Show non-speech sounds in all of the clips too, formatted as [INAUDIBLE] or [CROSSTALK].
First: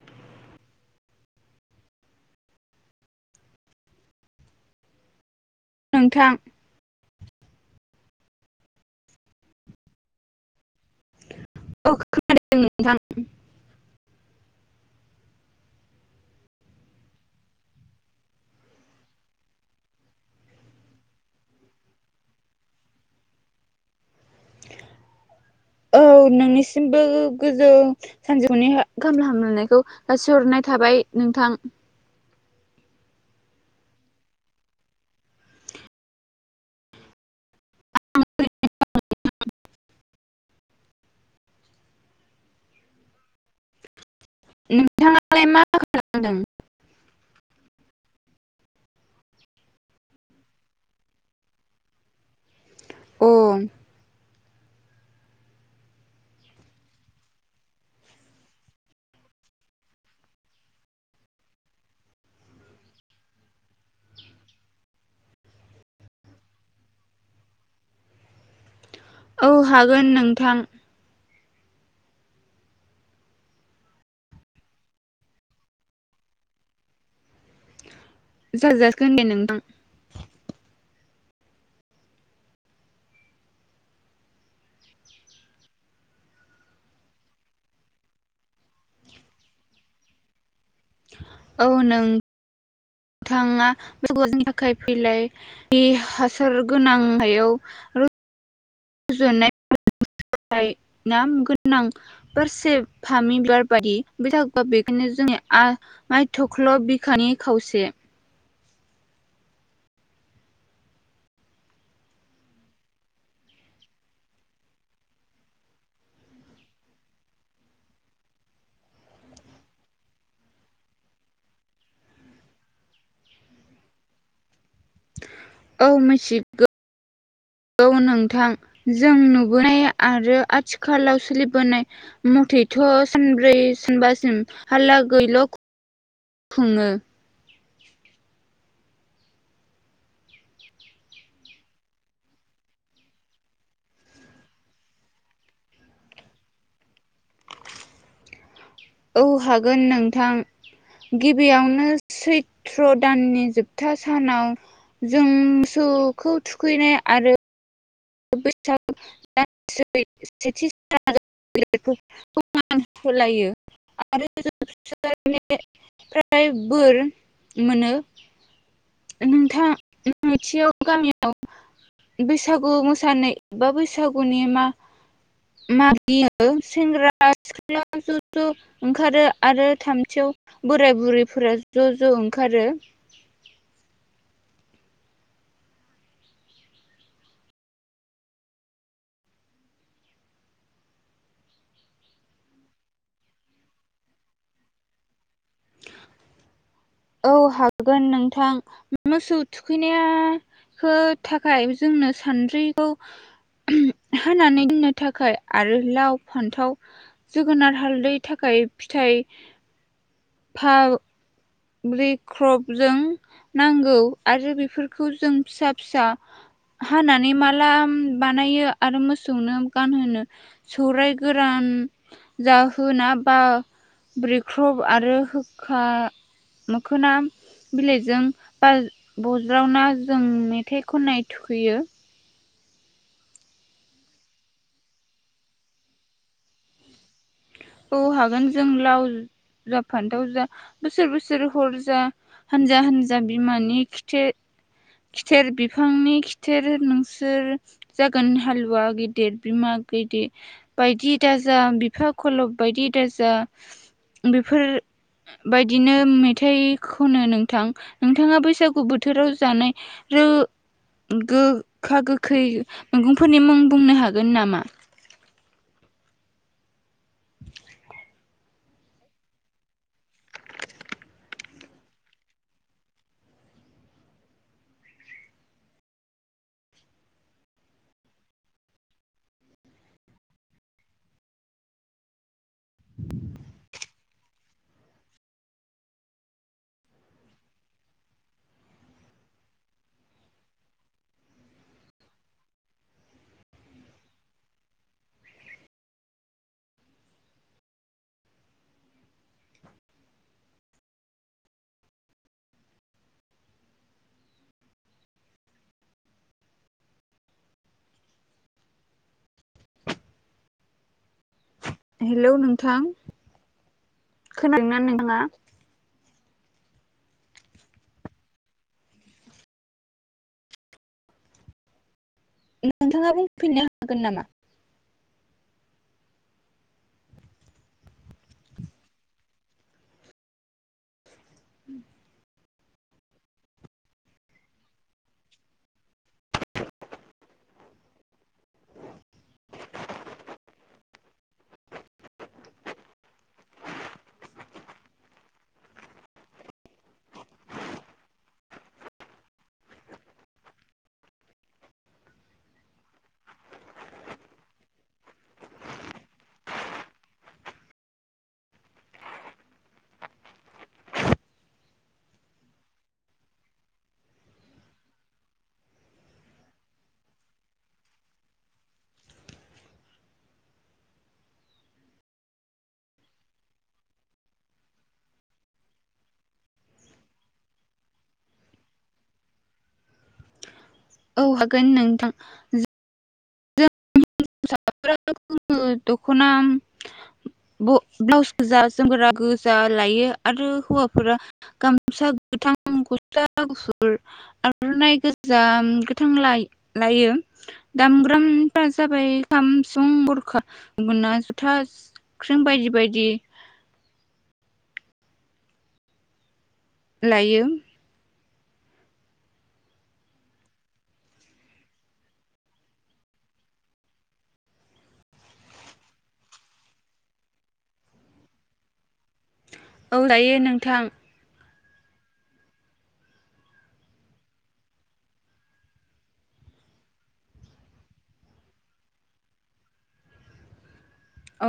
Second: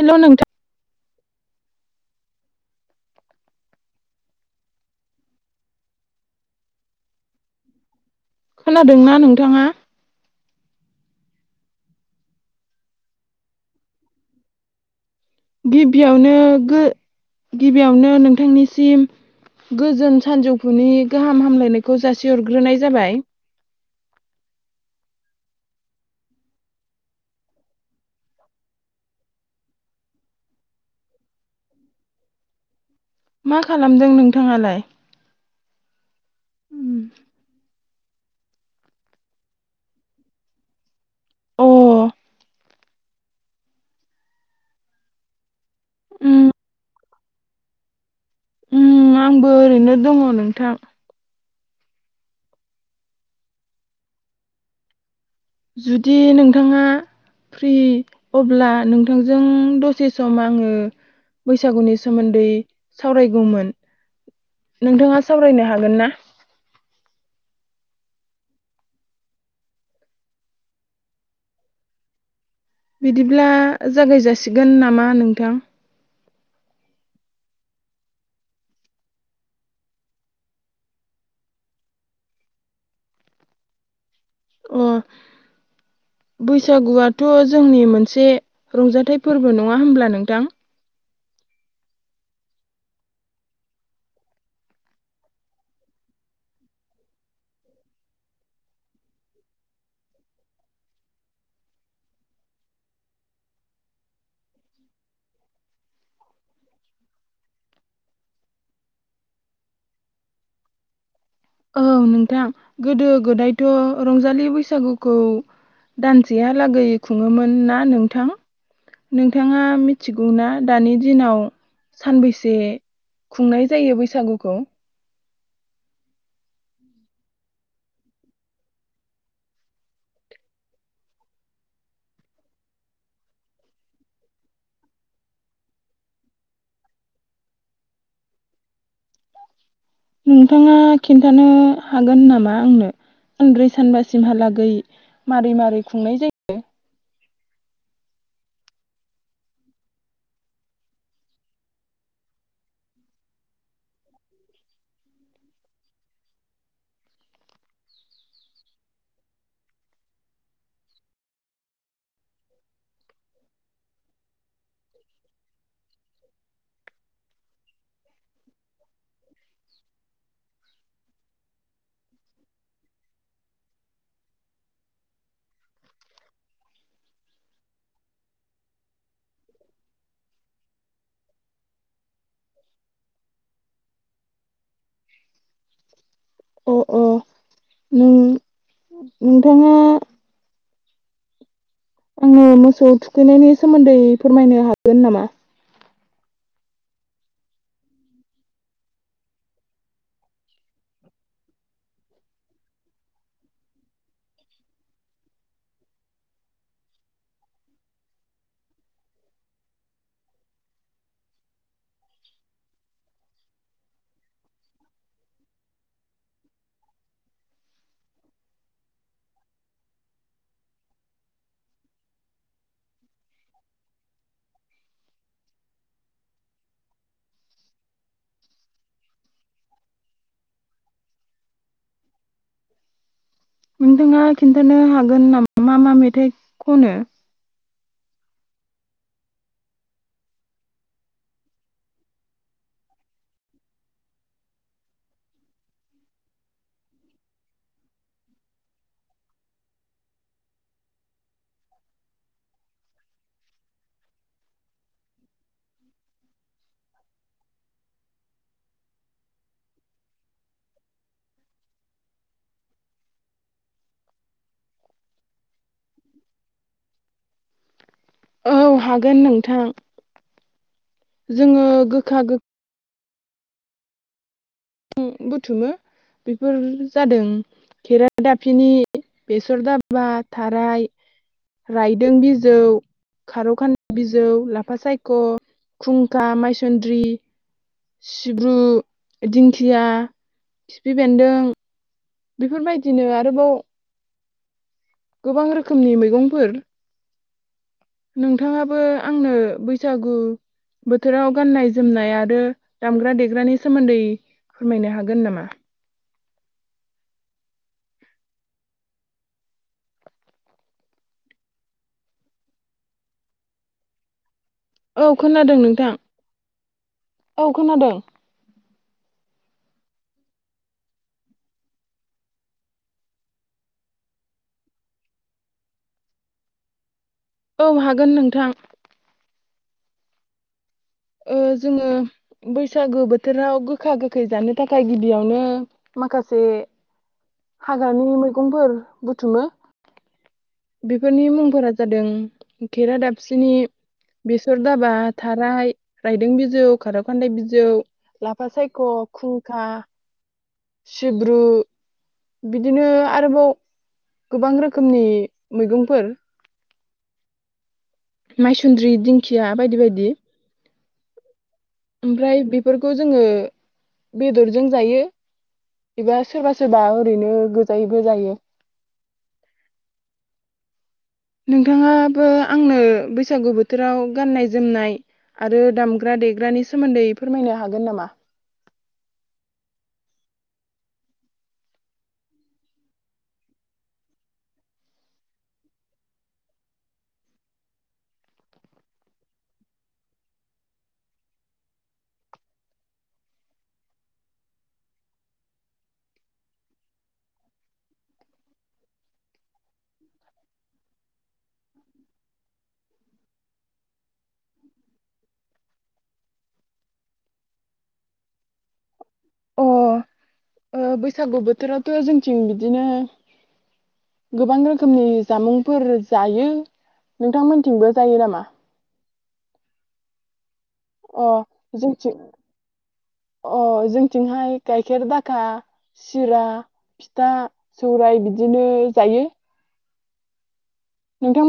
Hello नोंथां नोंथां खोनादोंना नोंथाङा औ खोनादों नोंथां। गिबियावनो गो गिबियावनो नोंथांनिसिम गोजोन सानजौफुनि गाहाम हामलायनायखौ जासिहरग्रोनाय जाबाय औ नोंनिसिमबो गोजों सानजौफुनि खामला हामलायनायखौ जासिहरनाय थाबाय नोंथां। मा खालामदों नोंथाङालाय? अ नोंथाङालाय मा ओ खालामदों ओ आंबो ओरैनो दङ नोंथां। उम जुदि नोंथाङा फ्रि अब्ला नोंथांजों दसे सम आङो बैसागुनि सोमोन्दै सावरायगौमोन नोंथाङा सावरायनो हागोन ना? औ हागोन नोंथां। बिदिब्ला जागाय जासिगोन नामा नोंथां? जागाय जासिगोन दे नोंथां। अ बैसागुआथ' जोंनि मोनसे रंजाथाइ फोरबो नङा होमब्ला नोंथां औ नों नोंथाङा बैसागु आ जोंनि थाखाय फैलाय बे हासार गोनां हायाव र रजानाय [UNINTELLIGIBLE] गोनां बारसे फामि बिबार बादि बैसागु आ बेखायनो जोंनि आमाइथख्ल' बिखानि खावसे औ नोंथां गोदो गोदायथ' रंजालि बैसागुखौ दानसेहालागै खुङोमोन ना नोंथां नोंथाङा मिथिगौ ना दानि दिनाव सानबैसे खुंनाय जायो बैसागुखौ? औ मिथिगौ नोंथां जों नुबोनाय आरो आथिखालाव सोलिबोनाय मथेथ' सानब्रै सानबासिम हालागैल' खुङो। नोंथाङा खिनथानो हागोन नामा आंनो सानब्रै सानबासिमहालागै मारै मारै खुंनाय जायो? औ हागोन नोंथां गिबियावनो सैत्र दाननि जोबथा सानाव जों मोसौखौ थुखैनाय आरो [UNINTELLIGIBLE] बोर मोनो नोंथां नैथियाव गामियाव बैसागो मो साननै एबा बैसागुनि मा मागियो सेंग्रा सिख्ला ज' ज' ओंखारो आरो थामथियाव बोराय बुरैफोरा ज' ज' ओंखारो अ अ नों नोंथांङा आंनो मोसौ थुखैनायनि सोमोन्दै फोरमायनो हागोन नामा? औ हागोन नोंथां मोसौ थुखैनाया खौ थाखाय जोंनो सान्द्रिखौ होनानै दोननो थाखाय आरो लाव फान्थाव जोगोनार हालदै थाखाय फिथाइ फा ब्रेक्रपजों नांगौ आरो बेफोरखौ जों फिसा फिसा हानानै माला बानायो आरो मोसौनो गानहोनो सौराय गोरान जाहोना बा ब्रेक्रप आरो होखा मोखोना बिलाइजों बा बज्रावना जों मेथाइ खननाय थुखैयो। नोंथांङा खिन्थानो हागोन नामा मा मा मेथाइ खनो? औ हागोन जों लाव जा फान्थाव जा बोसोर बोसोर हर जा हानजा हान्जा बिमानि खिथेर खिथेर बिफांनि खिथेर नोंसोर जागोन हालुवा गेदेर बिमा गैदेर बायदि दाजा बिफा खलब बायदि दाजाया बेफोरबायदिनो मेथाइ खनो नोंथां नोंथांङा बैसागु बोथोराव जानाय ओ गोखा गोखै मैगंफोरनि मुं बुंनो हागोन नामा? औ हागोन नोंथां। जोंङो गोखा गो बुथुमो बेफोर जादों खेरादाफिनि बेसर दाबा थाराय रायदों बिज बिजौ खारौखानि बिजौ ला लाफा सायख' खुंखा माइसन्द्रि सिब्रु, दिंखिया, खिफि बेन्दों, बेफोर बायदिनो आरोबाव गोबां रोखोमनि मैगंफोर नोंथांङाबो आंनो बैसागु बोथोराव गाननाय - जोमनाय आरो दामग्रा - देग्रानि सोमोन्दै फोरमायनो हागोन नामा? हेलौ नोंथां खोनादोंना औ नोंथाङा? खोनादों नोंथां औ खोनादों नोंथांङा बुंफिननो हागोन नामा? औ हागोन नोंथां ओ जोंङो बैसागु बोथोराव गोखा - गोखै जानो थाखाय गिबियावनो माखासे हाग्रानि मैगंफोर बुथुमो बेफोरनि मुंफोरा जादों खेरादाफिनि, बेसर दाबा, थाराय रायदों बिजौ, खारौ खान्दाय बिजौ, लाफा सायख', खुंखा, सिब्रु, बिदिनो आरोबाव गोबां रोखोमनि मैगंफोर माइसुन्द्रि, दिंखिया बायदि बायदि। ओमफ्राय बेफोरखौ जोंङो बेदरजों जायो एबा सोरबा सोरबा ओरैनो गोजायैबो जायो। नोंथांङाबो आंनो बैसागु बोथोराव गाननाय - जोमनाय आरो दामग्रा - देग्रानि सोमोन्दै फोरमायनो हागोन नामा? औ हागोन नोंथां जों [UNINTELLIGIBLE] दख'ना ब्लाउस गोजा जोमगोरा गोजा लायो आरो हौवाफोरा गामसा गोथां गुसला गुफुर आर'नाइ गोजा गोथां ला लायो दामग्रामफोरा जाबाय - खाम सुं बरखा गना जुथा ख्रों बायदि बायदि। लायो। अ ओ बैसागु बोथोरावथ' जोंथिं बिदिनो गोबां रोखोमनि जामुंफोर जायो। नोंथांमोनथिंबो जायो नामा? औ जायो नों थां अ जोंथिं अ जोंथिंहाय गाइखेर दाखा सिरा फिथा सौराय बिदिनो जायो।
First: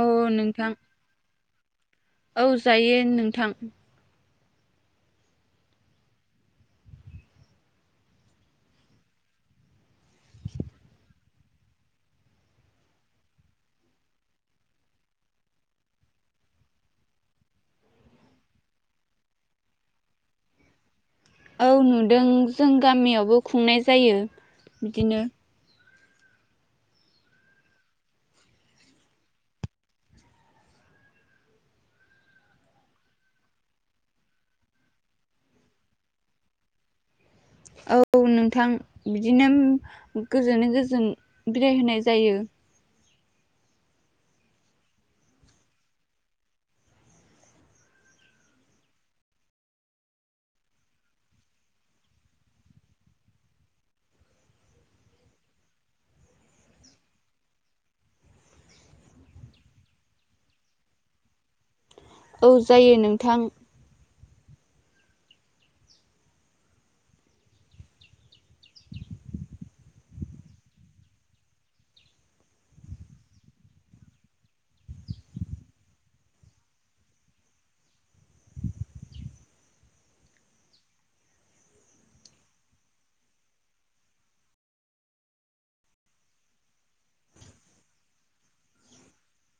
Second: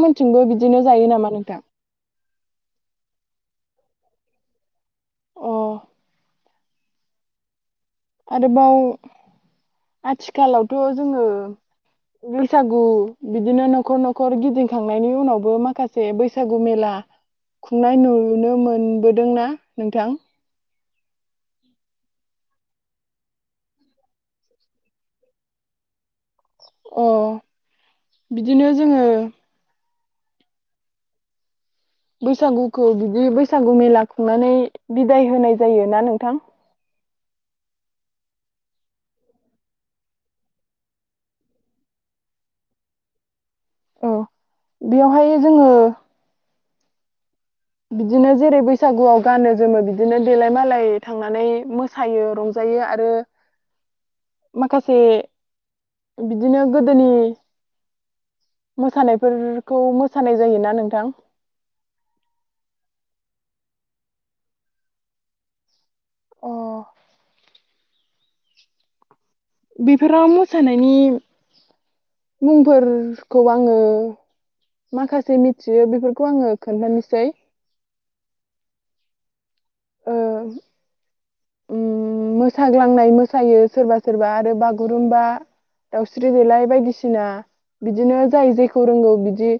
औ थिंबो नोंथां बिदिनो जायो नामा? नोंथां औ जायो नोंथां अ आरोबाव आथिखालावथ' जोंङो बैसागु बिदिनो न'खर न'खर गिदिंखांनायनि उनावबो माखासे बैसागु मेला खुंनाय नुनो मोनबोदोंना नोंथां औ नुदों जों गामियावबो खुंनाय जायो बिदिनो अ बिदिनो जोंङो बैसागुखौ बिदि बैसागु मेला खुंनानै बिदाय होनाय जायो ना नोंथां औ नोंथां बिदिनो गोजोनै गोजोन बिदाय होनाय जायो। औ बेवहाय जोंङो बिदिनो जेरै बैसागुआव गानो जोमो बिदिनो देलाय मालाय थांनानै मोसायो रंजायो आरो माखासे बिदिनो गोदोनि मोसानायफोरखौ मोसानाय जायोना नोंथां औ जायो नोंथां अ बेफोराव मोसानायनि मुंफोरखौ आङो माखासे मिथियो बेफोरखौ आङो खोन्थानोसै ओ उम मोसाग्लांनाय मोसायो सोरबा सोरबा आरो बागुरुम्बा दाउस्रि देलाय बायदिसिना बिदिनो जाय जेखौ रोंगौ बिदि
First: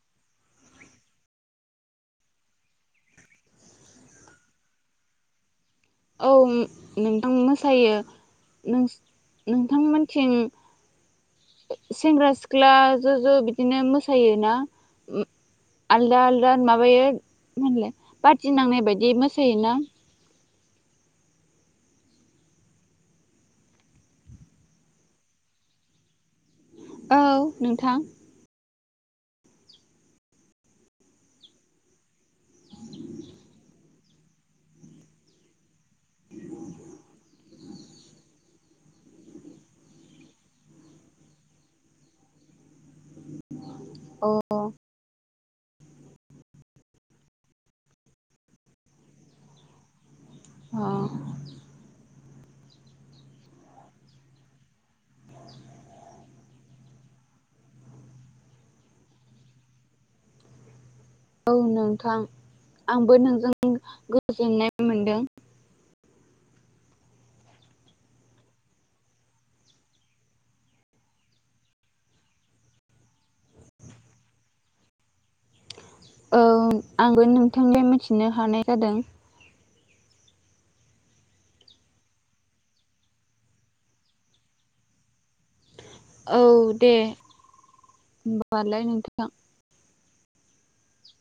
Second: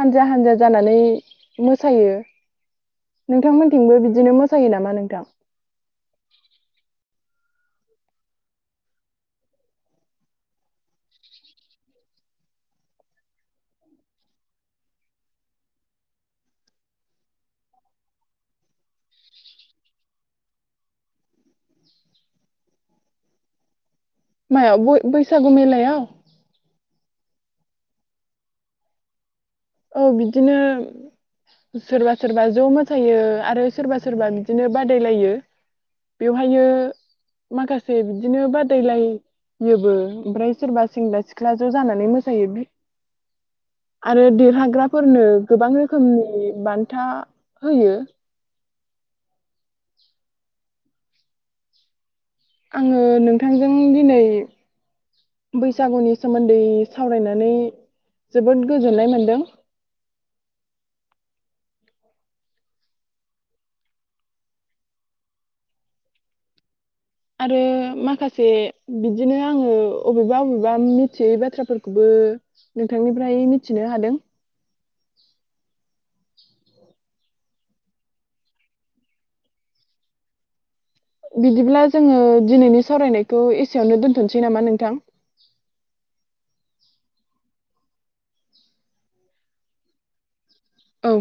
हानजा हानजा जानानै मोसायो नोंथांमोनथिंबो बिदिनो मो सायो नामा नोंथां औ नोंथां मोसायो नोंस नोंथांमोनथिं सेंग्रा सिख्ला ज' ज' बिदिनो मोसायोना उम आलदा आलदा माबायो माहोनलाय बादि नांनाय बायदि मोसायोना मायाव बय बैसागु मेलायाव औ नोंथां औ बिदिनो सोरबा सोरबा ज' मोसायो आरो सोरबा सोरबा बिदिनो बादायलायो बेवहायो माखासे बिदिनो बादायलायोबो ओमफ्राय सोरबा सेंग्रा सिख्ला ज' जानानै मोसायो बि अ ग्राफोरनो गोबां रोखोमनि बान्था होयो अ आङो नोंथांजों दिनै बैसागुनि सोमोन्दै सावरायनानै जोबोद गोजोननाय मोनदों औ नोंथां आंबो नोंजों गोजोननाय मोनदों आरो माखासे बिदिनो आङो अबेबा अबेबा मिथियै बाथ्राफोरखौबो नोंथांनिफ्राय मिथिनो हादों औ आंबो नोंथांनि मिथिनो हानाय जादों बिदिब्ला जोङो दिनैनि सावरायनायखौ एसेयावनो दोनथ'नोसै नामा नोंथां औ दे होनबालाय नोंथां औ